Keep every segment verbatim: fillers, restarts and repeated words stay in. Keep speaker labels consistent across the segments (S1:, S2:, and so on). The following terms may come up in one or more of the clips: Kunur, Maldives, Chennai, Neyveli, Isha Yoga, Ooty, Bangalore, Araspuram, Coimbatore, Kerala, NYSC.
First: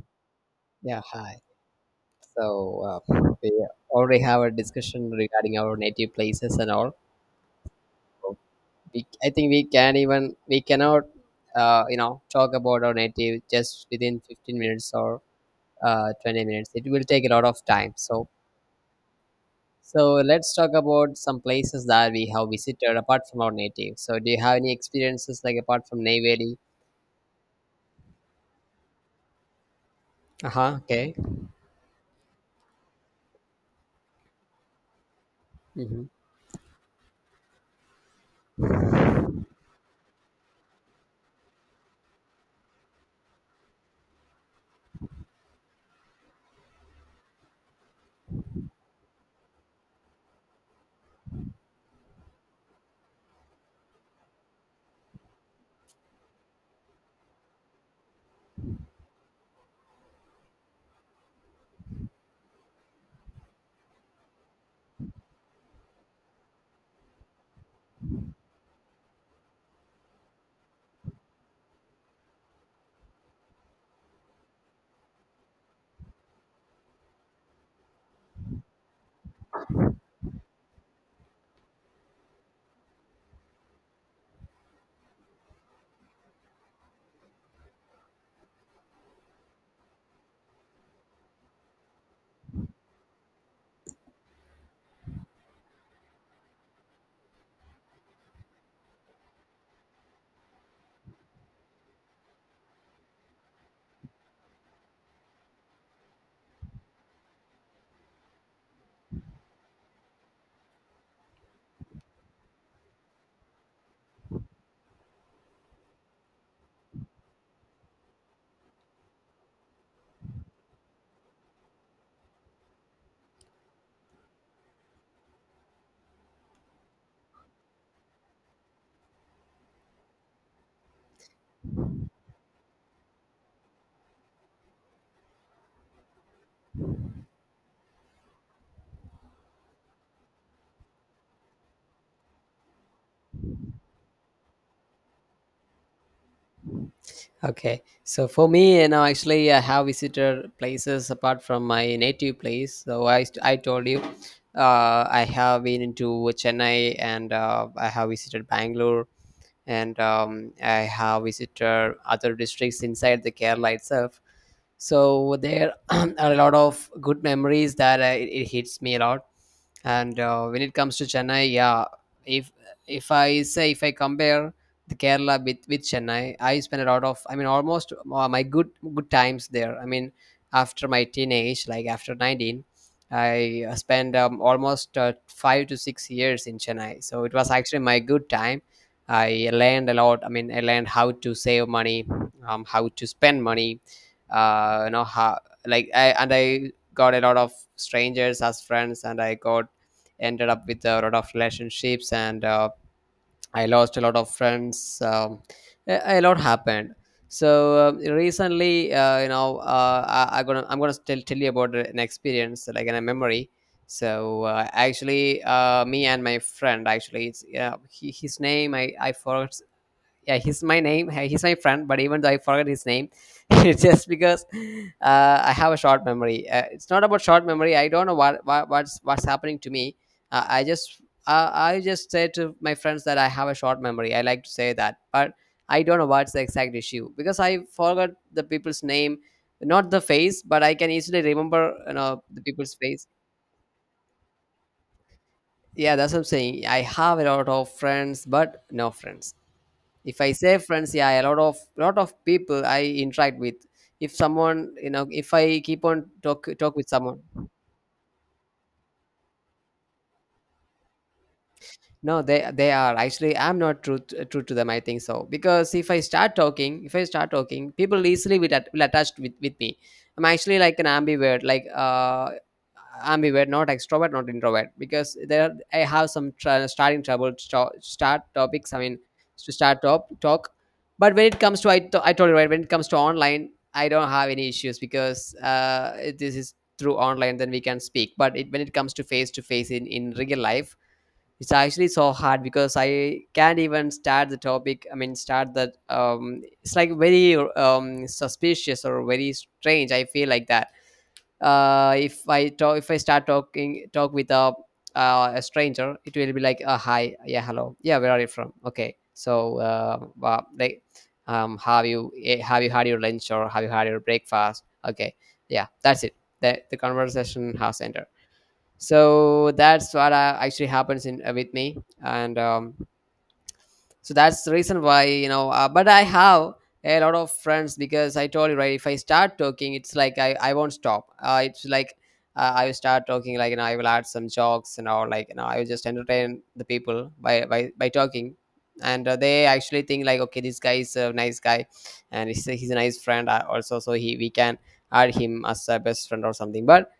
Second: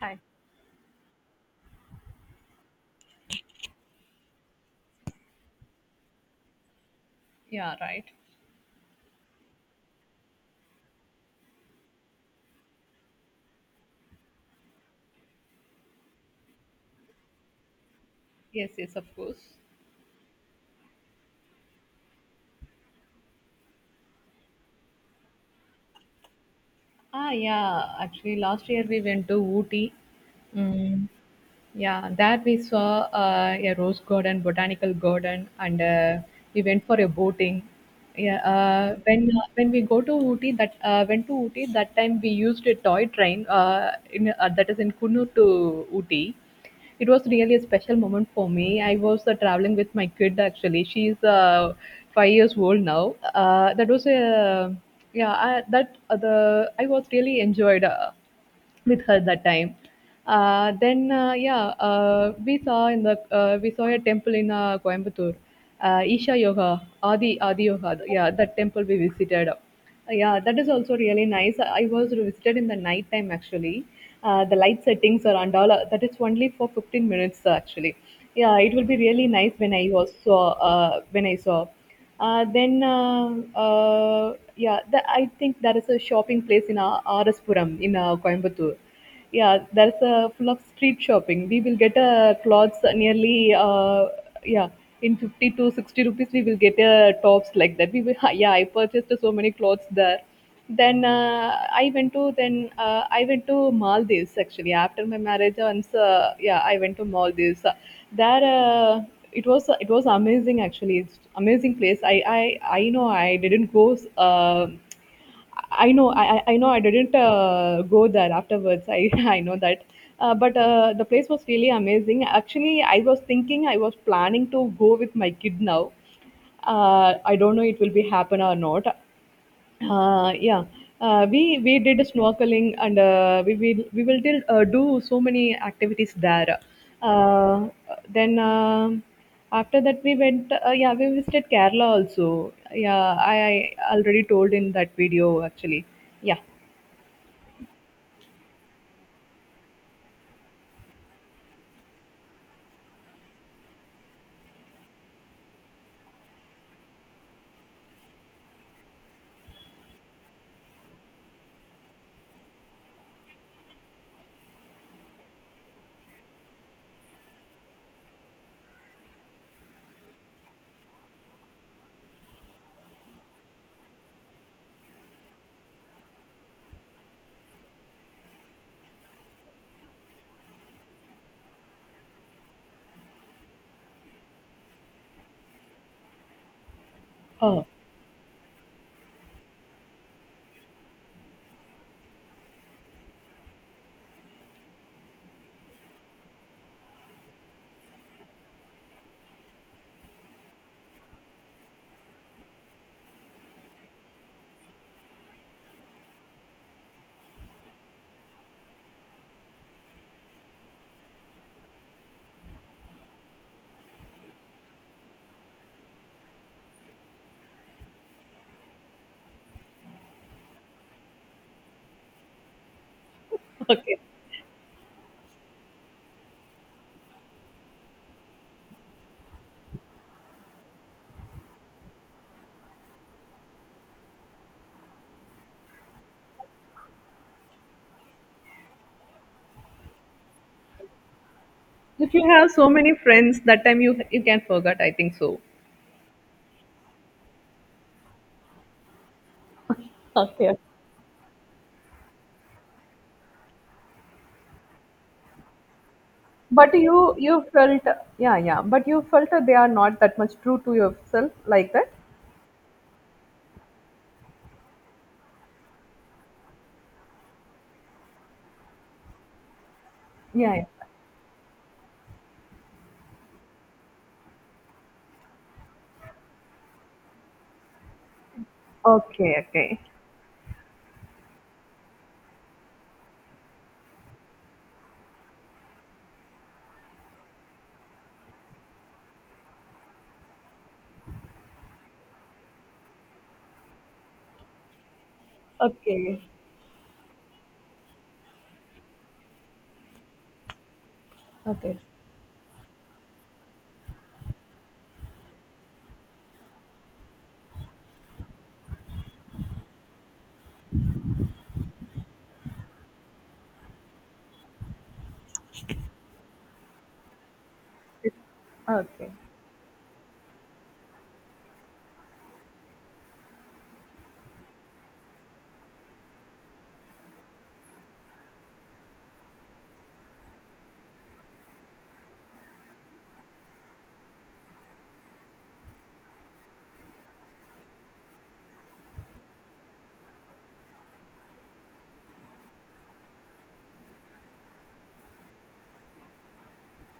S1: Hi.
S2: Yeah, hi. So uh, we already have a discussion regarding our native places and all.
S1: Yeah, right.
S2: So We, I think we can even we cannot, uh, you know, talk about our native just within fifteen minutes or uh, twenty minutes. It will take a lot of time. So
S1: Yes, yes, of course.
S2: so let's talk about some places that we have visited apart from our native. So do you have any experiences like apart from Neyveli?
S1: Ah, yeah. Actually, last year we went to Ooty.
S2: Uh huh.
S1: Mm,
S2: Okay.
S1: Yeah, that we saw uh, a rose garden, botanical garden, and
S2: Mhm.
S1: uh, we went for a boating. Yeah, uh, when uh, when we go to Ooty, that uh, went to Ooty that time we used a toy train. Uh, in uh, That is in Kunur to Ooty. It was really a special moment for me. I was uh, traveling with my kid actually. She's uh, five years old now. Uh, that was a yeah I, that uh, the I was really enjoyed. Uh, with her that time. Uh, then uh, yeah, uh, we saw in the uh, we saw a temple in uh, Coimbatore, uh, Isha Yoga, Adi Adi Yoga. Yeah, that temple we visited. Uh, yeah, that is also really nice. I was visited in the night time actually. Uh, the light settings are and all. uh, That is only for fifteen minutes uh, actually. Yeah, it will be really nice when I also uh, when I saw. Uh, then uh, uh, uh, yeah, that, I think there is a shopping place in uh, Araspuram in uh, Coimbatore. Yeah, there's a full of street shopping. We will get uh, clothes nearly uh, yeah in fifty to sixty rupees. We will get uh, tops like that. We will, yeah, I purchased so many clothes there. Then uh, I went to then uh, I went to Maldives actually after my marriage. Once uh, yeah, I went to Maldives. Uh, There uh, it was it was amazing actually. It's amazing place. I I I know I didn't go. Uh, I know, I I I know I didn't uh, go there afterwards. I I know that. Uh, but uh, the place was really amazing. Actually, I was thinking, I was planning to go with my kid now. uh, I don't know it will be happen or not. Uh, yeah, uh, we we did snorkeling and uh, we will we will did, uh, do so many activities there. Uh, then um after that we went. Uh, yeah, we visited Kerala also. Yeah, I, I already told in that video actually. Yeah.
S2: Okay, so for me, you know, actually, I have visited places apart from my native place. So I, st- I told you, uh, I have been into Chennai, and uh, I have visited Bangalore, and um, I have visited other districts inside the Kerala itself, so there are a lot of good memories that uh, it, it hits me a lot. And uh, when it comes to Chennai, yeah, if if I say, if I compare the Kerala with with Chennai, I spend a lot of, I mean, almost uh, my good good times there. I mean, after my teenage, like after nineteen, I uh, spent um, almost uh, five to six years in Chennai, so it was
S1: Oh,
S2: actually my good time. I learned a lot. I mean, I learned how to save money, um, how to spend money, uh, you know how like I and I got a lot of strangers as friends, and I got ended up with a lot of relationships, and uh, I lost a lot of friends. Um, a, a lot happened. So um, recently, uh, you know, uh, I, I'm gonna I'm gonna tell tell you about an experience, like in a memory. So uh, actually, uh, me and my friend, actually, it's, yeah, he, his name I I forgot. Yeah, he's my name hey, he's my friend, but even though I forget his name, it's
S1: okay.
S2: just because uh, I have a short memory. Uh, it's not about short memory. I don't know what, what what's what's happening to me. uh, i just uh, I just say to my friends that I have a short memory. I like to say that, but I don't know what's the exact issue, because I forgot the people's name, not the face. But I can easily remember, you
S1: If
S2: know,
S1: you
S2: the
S1: have so
S2: people's
S1: many
S2: face.
S1: friends, that time you you can forget. I think so.
S2: Yeah, that's what I'm saying. I have a lot of friends, but no friends. If I
S1: Okay.
S2: say friends, yeah, a lot of lot of people I interact with. If someone, you know, if I keep on talk
S1: But
S2: talk with
S1: you
S2: someone.
S1: you felt Yeah, yeah. But you felt that they are not that much true to yourself like that.
S2: No, they they are actually. I'm not true t- true to them, I think, so because if I start talking, if I start talking, people easily will, at, will attach with with me. I'm
S1: Yeah,
S2: actually
S1: yeah.
S2: like an ambivert, like uh, ambivert, not extrovert, not introvert, because there I have some tr- starting trouble to sto- start topics. I mean,
S1: Okay,
S2: to
S1: okay.
S2: start top talk, but when it comes to I to- I told you, right, when it comes to online, I don't have any issues because uh, it- this is through online, then we can speak. But it, when it comes to face to face in in real life, it's actually so hard because I can't even start the topic. I mean, start that.
S1: Okay.
S2: Um it's like very um suspicious or very strange. I feel like that.
S1: Okay.
S2: Uh if I talk if I start talking talk with a uh, a stranger, it will be like, uh, hi, yeah, hello, yeah, where are you from, okay, so uh wow, like, um have you, eh, have you had your lunch, or have you had your breakfast, okay, yeah, that's it. The, the conversation has ended.
S1: Okay.
S2: So that's what uh, actually happens in, uh, with me. And um, so that's the reason why, you know, uh, but I have a lot of friends, because I told you, right, if I start talking, it's like i, I won't stop. Uh, it's like uh, I will start talking, like, you know, I will add some jokes and all, like, you know, I will just entertain the people by by, by talking. And uh, they actually think like, okay, this guy is a nice guy, and he's a, he's a nice friend, uh, also, so he we can add him as a best friend or something. But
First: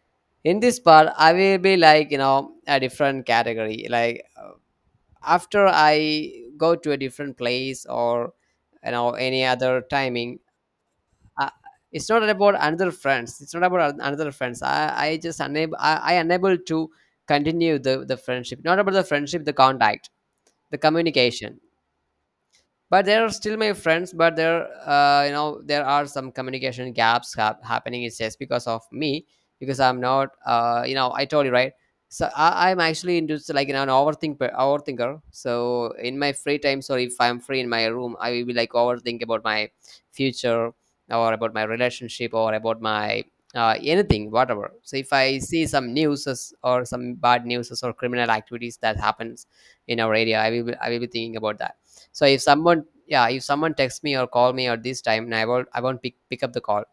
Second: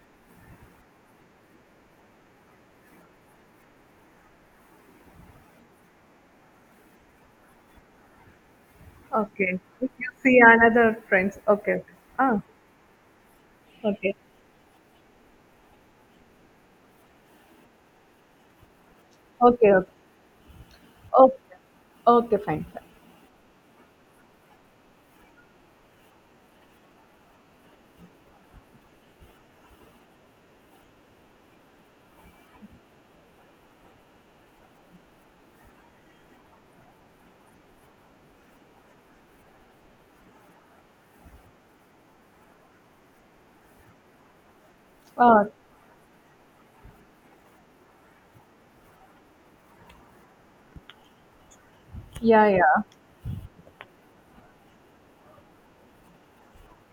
S2: in this part, I will be like, you know, a different category, like uh, after I go to a different place, or, you know, any
S1: Okay.
S2: other
S1: If you
S2: timing.
S1: see another friends,
S2: uh,
S1: okay, okay.
S2: it's not
S1: Ah,
S2: about another friends. It's not about an-
S1: okay.
S2: another friends. i i just unable i, I unable to continue the the friendship. Not about the friendship, the
S1: Okay. Okay.
S2: contact, the
S1: Okay.
S2: communication.
S1: Okay. Fine. Fine.
S2: But they are still my friends, but there, uh, you know, there are some communication gaps hap- happening. It's just because of me, because I'm not, uh, you know, I told you, right. So I, I'm actually into s- like, you know, an overthinker. overthinker so in my free time. So if I'm free in my room, I will be like overthink about my future, or about my relationship, or about my, uh, anything, whatever. So if I
S1: Ah,
S2: see some news, or some bad news, or criminal activities that happens in our area, I will be, I will be thinking about that. So if
S1: yeah, yeah.
S2: someone, yeah, if someone texts me or call me at this time, I won't, I won't pick, pick up the call,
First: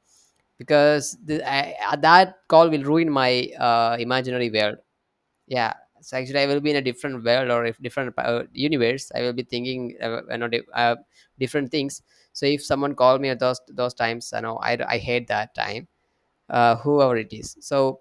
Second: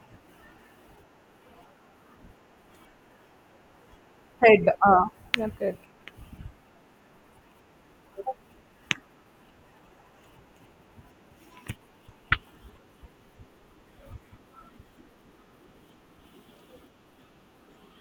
S2: because the, I, uh, that call will ruin my uh, imaginary
S1: Head.
S2: world.
S1: Ah,
S2: Yeah.
S1: okay,
S2: So actually I will be in a different world, or if different uh, universe. I will be thinking, uh, you know, di- uh, different things. So if someone call me at those those times, you know, i, I hate that time, uh, whoever it is. So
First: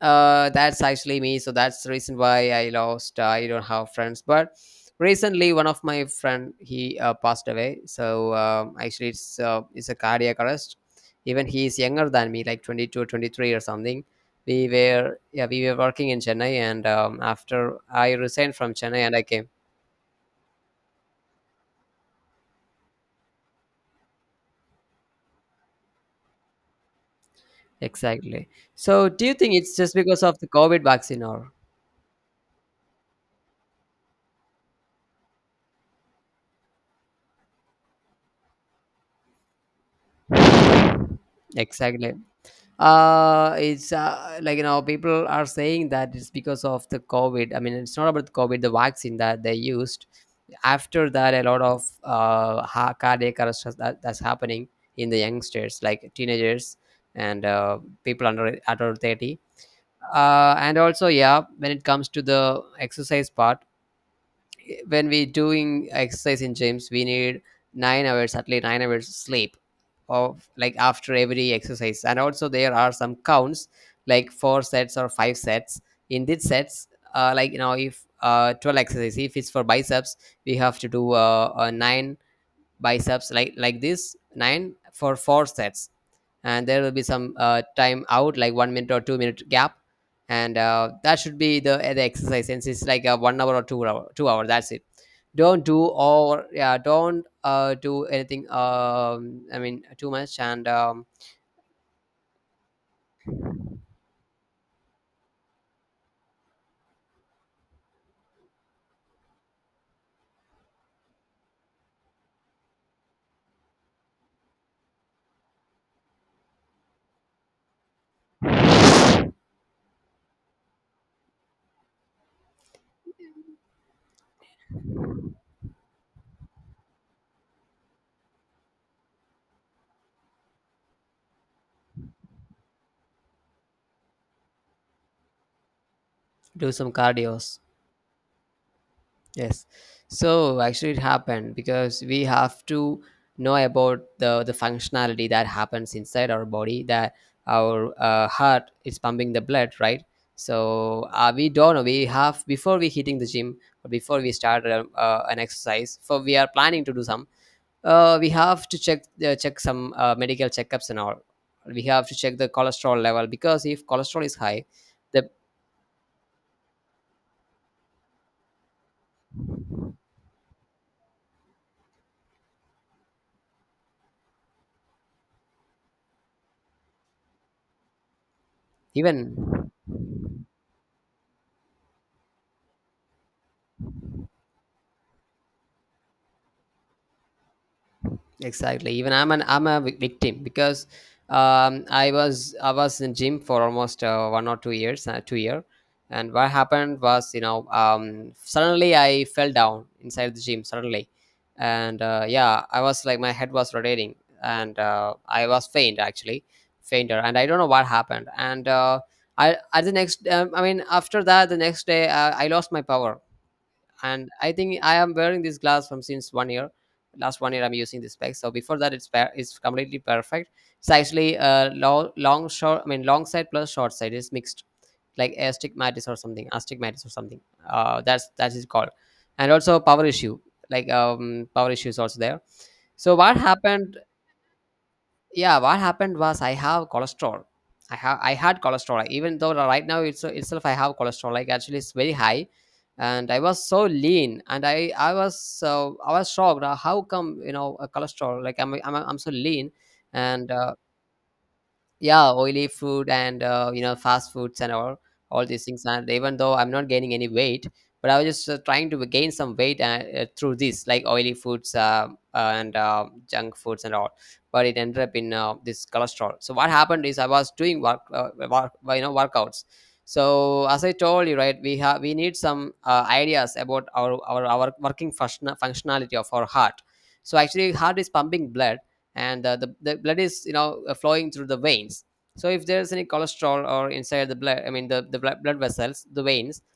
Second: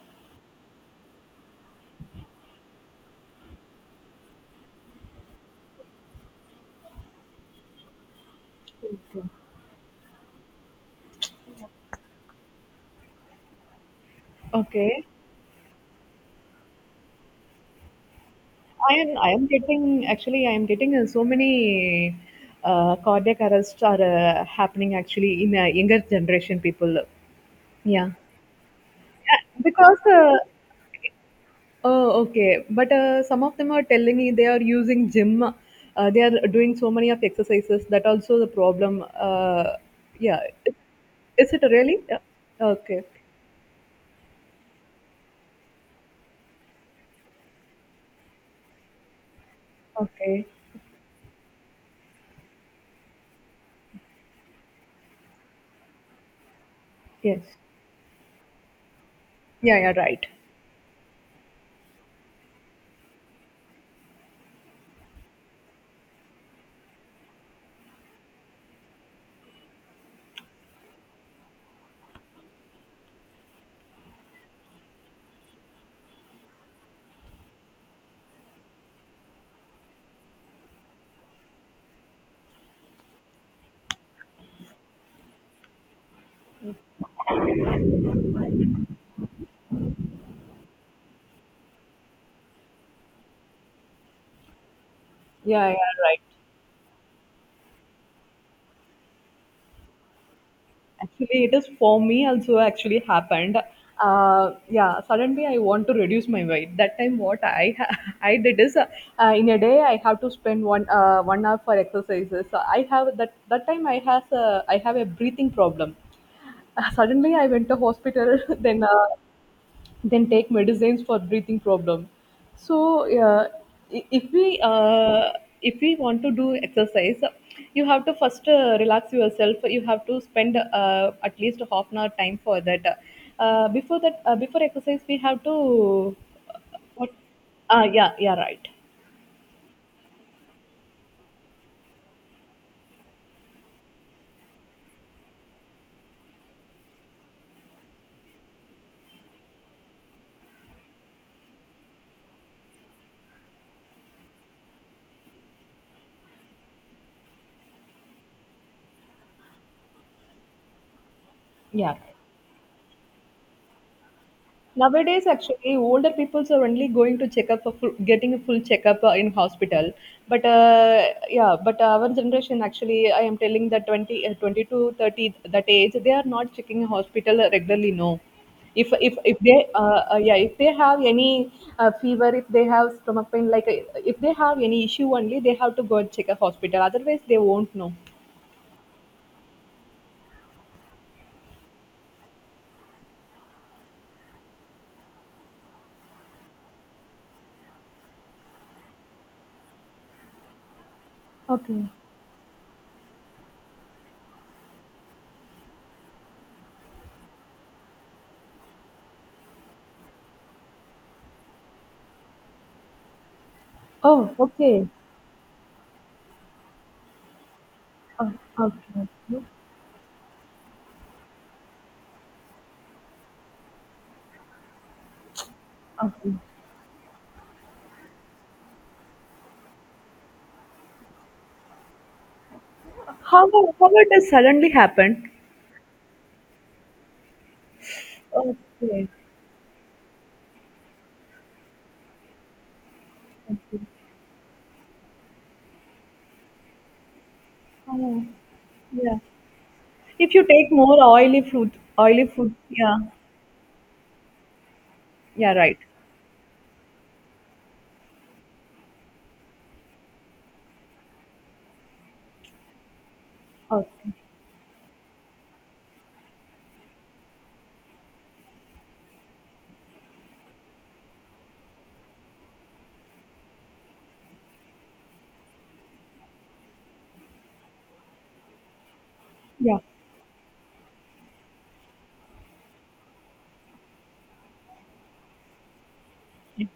S2: uh, that's actually me. So that's the reason why I lost. uh, I don't have friends. But recently, one of my friend, he uh, passed away. So um, actually,
S1: okay.
S2: it's uh, it's a cardiac arrest. Even he is younger than me, like twenty two, twenty three or something. We
S1: Okay.
S2: were, yeah, we were working in Chennai, and um, after I resigned from
S1: I
S2: Chennai and
S1: am
S2: I
S1: I am
S2: came.
S1: getting actually I am getting uh, so many uh, cardiac arrests are uh, happening actually in uh, younger generation people. Yeah.
S2: Exactly. So do you think
S1: Yeah,
S2: it's just
S1: because
S2: because of
S1: uh,
S2: the COVID vaccine or
S1: oh, okay. But uh, some of them are telling me they are using gym. Uh, they are doing so many of exercises. That also the problem. Uh, yeah. Is it really?
S2: exactly?
S1: Yeah. Okay.
S2: Uh it's, uh, like, you know, people are saying that it's because of the COVID. I mean, it's not about the COVID, the vaccine that they used.
S1: Okay.
S2: After that, a lot of uh ha- cardiac arrest has- that, that's happening in the youngsters, like teenagers,
S1: Yes.
S2: and uh, people under under thirty.
S1: Yeah. Yeah. Right.
S2: Uh and also, yeah, when it comes to the exercise part, when we doing exercise in gyms, we need nine hours, at least nine hours sleep, of like after every exercise. And also, there are some counts, like four sets or five sets. In these sets, uh, like, you know, if uh, twelve exercises, if it's for biceps, we have to do uh, a nine biceps, like like this nine for four sets. And there will be some uh, time out, like one minute or two minute gap. And uh, that should be the the exercise, since it's like a one hour or two hour two hour that's it. Don't
S1: Yeah. Yeah.
S2: do,
S1: Right.
S2: or yeah, don't uh, do anything, um, I mean, too much. And um,
S1: Actually, it is for me also actually happened. Uh, yeah, suddenly I want to reduce my weight. That time, what I ha- I did is uh, uh, in a day I have to spend one uh, one hour for exercises. So I have that that time I has a, I have a breathing problem. Uh, suddenly I went to hospital. then uh, then take medicines for breathing problem. So uh, i- if we uh, if we want to do exercise, you have to first uh, relax yourself. You have to spend uh, at least half an hour time for that. Uh, before that uh, before exercise we have to
S2: do
S1: uh,
S2: some
S1: what?
S2: cardio.
S1: Uh, yeah, yeah, right.
S2: Yes. So actually it happened because we have to know about the the functionality that happens inside our body, that our uh, heart is pumping the blood, right? So uh, we don't know. We have before we hitting the gym, or before we start uh, uh, an exercise. For we are planning to do some. Uh, we have to check uh, check some uh, medical checkups and all. We
S1: Yeah.
S2: have to check the cholesterol level, because if cholesterol is high,
S1: Nowadays,
S2: the
S1: actually, older people are only going to check up for full, getting a full checkup uh, in hospital. But uh, yeah, but our generation actually, I am telling that twenty, uh, twenty to thirty, that age, they are not checking hospital regularly. No, if if if they
S2: even
S1: uh, uh, yeah, if they have any uh, fever, if they have stomach pain, like uh, if they have any issue, only they have to go and check a hospital. Otherwise, they won't know.
S2: exactly. Even I'm an I'm a vic- victim because um, I was I was in gym for almost uh, one or two years, uh, two year, and what happened was you know um, suddenly I fell down inside the gym suddenly.
S1: Okay.
S2: And uh, yeah, I was like my head was rotating, and uh, I was faint actually, fainter, and I don't know what happened. And uh, I, at the next, um, I mean, after that the next day, uh, I lost my power, and
S1: Oh,
S2: I think
S1: okay.
S2: I am wearing this glass from since one year. Last one year I'm using this
S1: Oh,
S2: spec. So before that it's pa-
S1: okay.
S2: it's completely perfect. It's actually, uh, long long short, I mean long side plus short side is mixed, like astigmatis or
S1: Okay.
S2: something, astigmatis or something. uh, that's that is called, and also power issue. Like um power issue is also there. So what
S1: How how
S2: happened?
S1: it has suddenly happened?
S2: Yeah, what happened was I have cholesterol. i have I had cholesterol,
S1: Okay.
S2: even though right now it's itself I have cholesterol, like actually it's very high. And I was
S1: Okay.
S2: so lean, and i i was so, I was shocked. Uh, how come, you know, a
S1: Oh,
S2: cholesterol, like i'm i'm, I'm
S1: yeah.
S2: so lean.
S1: If you
S2: And
S1: take
S2: uh,
S1: more oily food, oily
S2: Yeah,
S1: food,
S2: oily
S1: yeah,
S2: food, and uh, you know, fast foods and all all
S1: yeah,
S2: these
S1: right.
S2: things. And even though I'm not gaining any weight, but I was just uh, trying to gain some weight uh, uh, through this, like, oily foods, uh, and uh, junk foods and all.
S1: Okay.
S2: But it ended up in uh, this cholesterol. So what happened is, I was doing work, uh, work, uh, you know, workouts. So as I told you, right, we have we need some uh, ideas about our, our our working function- functionality of our heart. So actually heart is pumping blood, and uh, the,
S1: Yeah,
S2: the blood is, you know, uh, flowing through the veins. So if there's any cholesterol or inside the blood, I mean the, the blood, blood vessels, the veins,
S1: yeah.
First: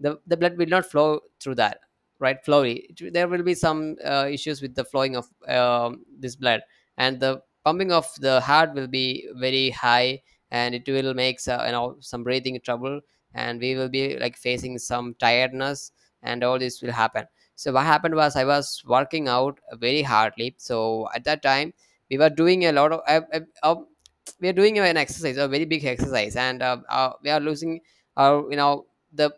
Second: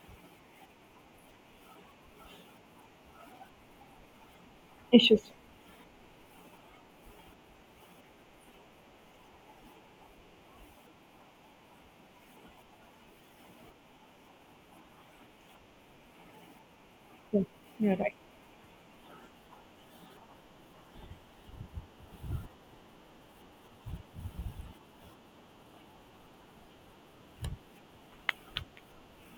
S2: the, the blood will not flow through that, right, flowly. It- there will be some uh, issues with the flowing of
S1: Issues.
S2: um, this blood, and the pumping of the heart will be very high, and it will make so- you know, some breathing trouble, and we will be like facing some tiredness, and all this will happen.
S1: Yeah.
S2: So what
S1: Yeah,
S2: happened
S1: right.
S2: was, I was working out very hardly. So at that time, we were doing a lot of uh, uh, uh, we are doing an exercise, a very big exercise, and uh, uh, we are losing our, you know, the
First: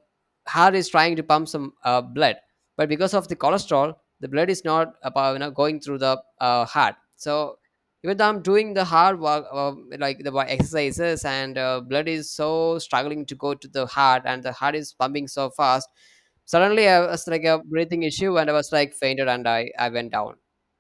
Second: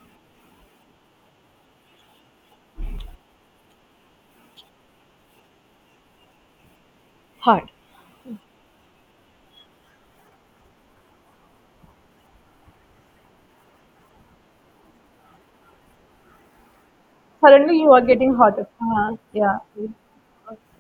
S2: heart is trying to pump some uh, blood, but because of the cholesterol, the blood is not about, you know, going through the uh, heart. So
S1: Hard.
S2: even though I'm doing the hard work, uh, like the wo- exercises, and uh, blood is so struggling to go to the heart, and the heart is pumping so fast. Suddenly I was like a
S1: Suddenly you are
S2: breathing
S1: getting
S2: issue, and I
S1: hotter.
S2: was like
S1: Ah,
S2: fainted, and
S1: yeah.
S2: i, I
S1: Okay.
S2: went down.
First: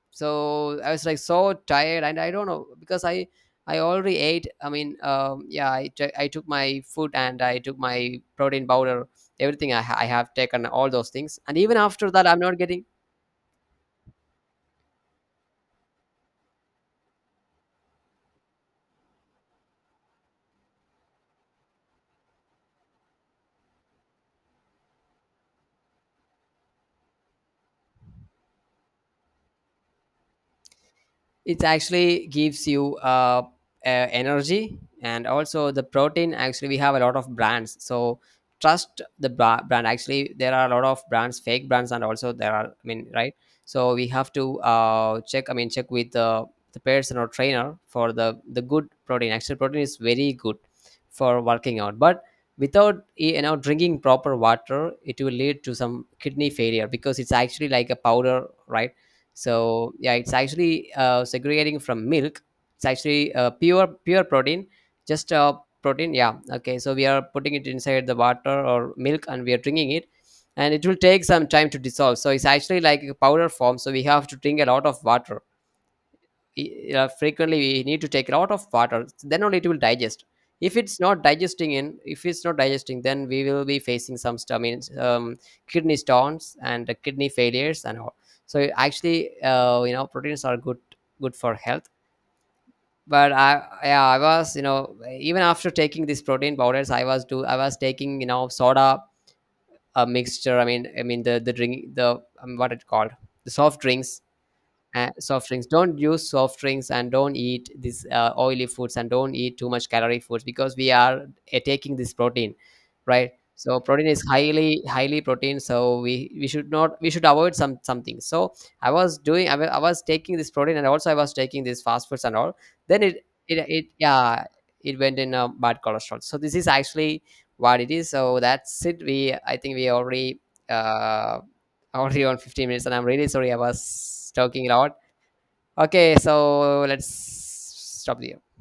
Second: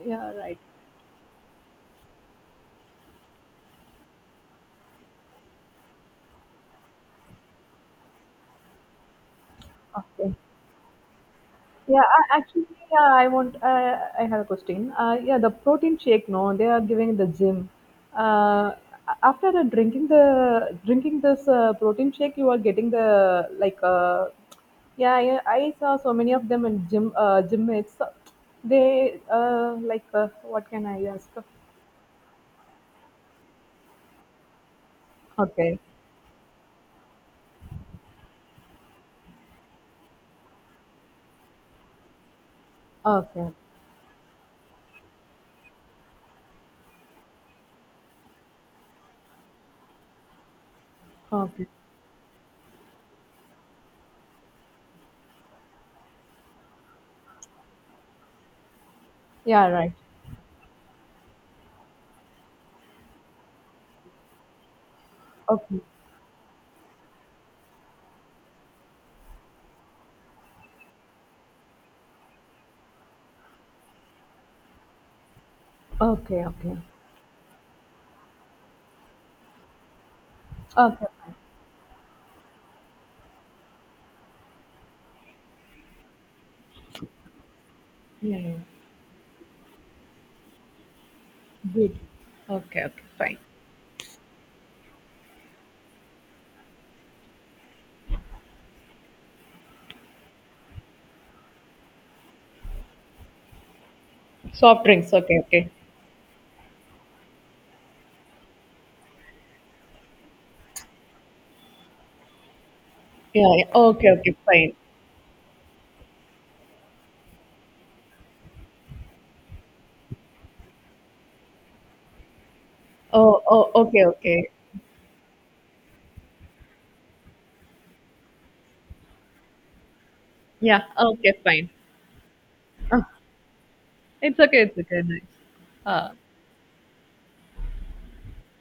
S1: Yeah, right.
S2: So I was like so tired, and I don't know, because i I already ate, I mean, um, yeah, I t- I took my food, and I took my protein powder, everything I, ha- I have
S1: Okay.
S2: taken all those things, and even
S1: Yeah,
S2: after that I'm
S1: I,
S2: not
S1: actually,
S2: getting
S1: yeah, I want. Uh, I have a question. Uh, yeah, the protein shake, no, they are giving in the gym. Uh, After the drinking the drinking this uh, protein shake, you are getting the like. Uh, yeah, I, I saw so many of them in gym uh, gym mates. They uh, like uh, what can I ask?
S2: it. Actually gives you uh, uh, energy, and also
S1: Okay,
S2: the protein, actually we have a lot of brands. So trust the bra- brand. Actually there are a lot of brands, fake brands, and also there are, I mean, right.
S1: okay,
S2: So we have to uh, check, I mean, check with the, the person or trainer for the the good protein. Actually protein is very good for
S1: okay.
S2: working out, but without, you know, drinking proper water, it will lead to some kidney failure, because it's actually like a powder, right.
S1: Yeah,
S2: So
S1: right.
S2: yeah, it's actually uh, segregating from milk. It's actually uh, pure pure protein, just uh,
S1: Okay,
S2: protein, yeah, okay. So we are putting it inside the water or milk, and we are drinking it, and it will take some time to dissolve. So it's actually like a powder form, so we have to drink a lot of water.
S1: okay, okay,
S2: I- uh, frequently we need to take a lot of water, then only it will digest. if it's
S1: okay.
S2: not digesting in if it's not digesting, then we will be facing some stomach, um, kidney stones, and uh, kidney failures and all.
S1: Yeah, yeah.
S2: So actually, uh, you know, proteins are good, good for health.
S1: Good. Okay, okay,
S2: But
S1: fine.
S2: I yeah, I was, you know, even after taking these protein powders, I was do I was taking, you know, soda, a mixture, i mean i mean the the drink, the um, what it called, the soft drinks.
S1: Soft
S2: Uh,
S1: drinks. Okay,
S2: soft drinks,
S1: okay.
S2: don't use soft drinks, and don't eat these uh, oily foods, and don't eat too much calorie foods, because we are uh, taking this protein, right.
S1: Yeah, yeah.
S2: So protein
S1: Okay,
S2: is
S1: okay, fine.
S2: highly, highly protein, so we we should not, we should avoid some something. So I was doing, I wa- I was taking this protein, and also I was taking these fast foods and all, then it
S1: Oh,
S2: it,
S1: oh,
S2: it,
S1: okay,
S2: yeah,
S1: okay.
S2: it went in uh, bad cholesterol. So this is actually what it is. So that's it. We, I think we already
S1: Yeah, okay,
S2: uh
S1: fine.
S2: already on fifteen minutes, and
S1: Uh,
S2: I'm really sorry, I was
S1: it's okay,
S2: talking a
S1: it's
S2: lot.
S1: okay. Nice. Uh,
S2: Okay, so let's stop the